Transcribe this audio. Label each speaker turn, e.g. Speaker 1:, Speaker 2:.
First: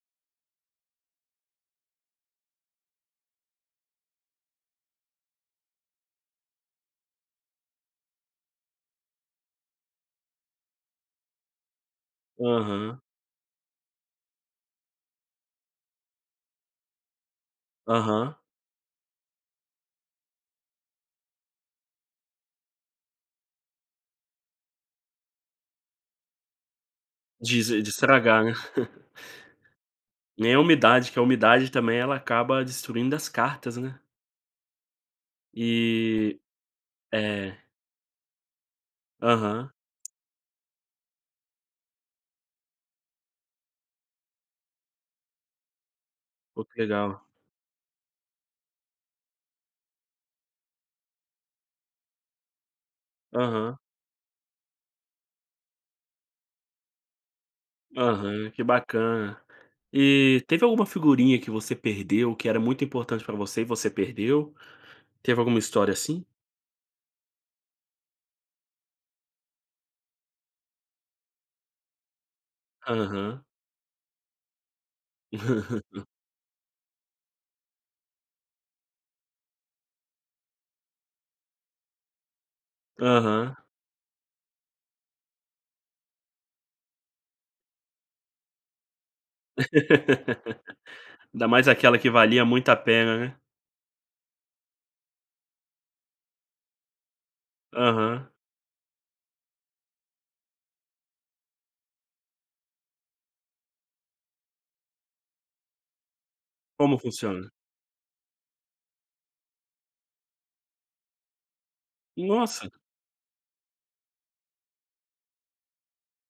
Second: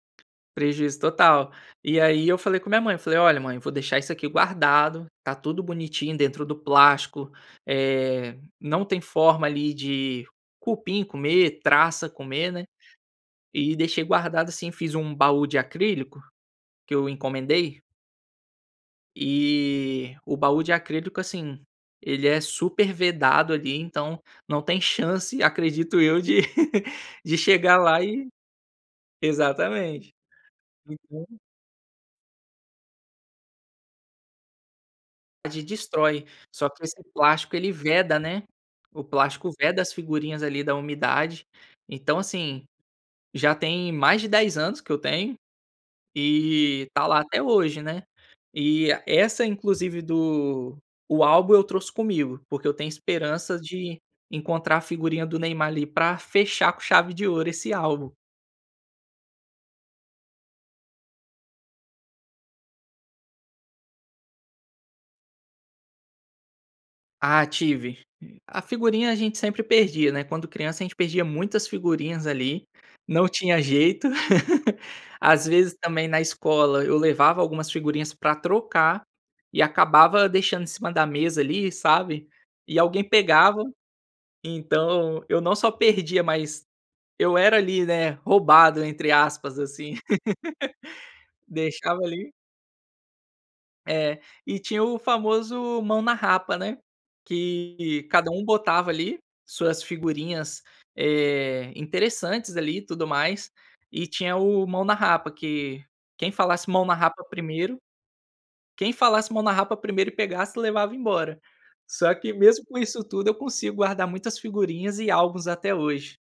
Speaker 1: Prejuízo total. E aí eu falei com a minha mãe, falei: "Olha mãe, vou deixar isso aqui guardado, tá tudo bonitinho, dentro do plástico, eh, não tem forma ali de cupim comer, traça comer, né".
Speaker 2: Aham.
Speaker 1: E deixei guardado assim, fiz um baú de acrílico, que eu encomendei
Speaker 2: Aham.
Speaker 1: eh, o baú de acrílico, assim, ele é super vedado ali, então, não tem chance, acredito eu de de
Speaker 2: De es
Speaker 1: chegar
Speaker 2: de
Speaker 1: lá e
Speaker 2: estragar, né.
Speaker 1: exatamente.
Speaker 2: Nem a
Speaker 1: E
Speaker 2: umidade, que a
Speaker 1: com
Speaker 2: umidade, também, ela acaba destruindo as cartas, né.
Speaker 1: De destrói,
Speaker 2: Eh,
Speaker 1: só que esse plástico
Speaker 2: é.
Speaker 1: ele veda, né. O plástico
Speaker 2: Aham.
Speaker 1: veda as figurinhas ali, da umidade. Então, assim, já tem mais de 10 anos que eu tenho,
Speaker 2: Pô, que
Speaker 1: e tá lá,
Speaker 2: legal.
Speaker 1: até hoje, né, eh, é essa inclusive do o álbum eu trouxe comigo, porque eu tenho esperança
Speaker 2: Aham.
Speaker 1: de, encontrar a figurinha do Neymar ali, para fechar com chave de ouro esse álbum.
Speaker 2: Aham, que bacana. Eh, teve alguma figurinha que você perdeu, que era muito importante para você, e você perdeu? Teve alguma história assim?
Speaker 1: Ah, tive. A figurinha a gente sempre perdia, né, quando criança a gente perdia muitas figurinhas ali, não
Speaker 2: Aham.
Speaker 1: tinha jeito. Às vezes também, na escola eu levava algumas figurinhas para trocar, e acabava deixando em cima da mesa ali, sabe. E alguém
Speaker 2: Aham.
Speaker 1: pegava. Então, eu não só perdia mas, eu era ali, né, "roubado", entre aspas assim.
Speaker 2: Ainda mais aquela
Speaker 1: Deixava
Speaker 2: que
Speaker 1: ali
Speaker 2: valia muito a pena, né.
Speaker 1: É. E tinha o famoso "Mão na Rapa", né, que cada
Speaker 2: Aham.
Speaker 1: um botava ali suas figurinhas, eh, interessantes ali e tudo mais. E tinha o "Mão na Rapa", que quem falasse "Mão na
Speaker 2: Como
Speaker 1: Rapa"
Speaker 2: funciona?
Speaker 1: 1º, quem falasse "Mão na Rapa" 1º e pegasse, levava embora. Só que, mesmo
Speaker 2: Nossa!
Speaker 1: com isso tudo, eu consigo guardar muitas figurinhas e álbuns até hoje.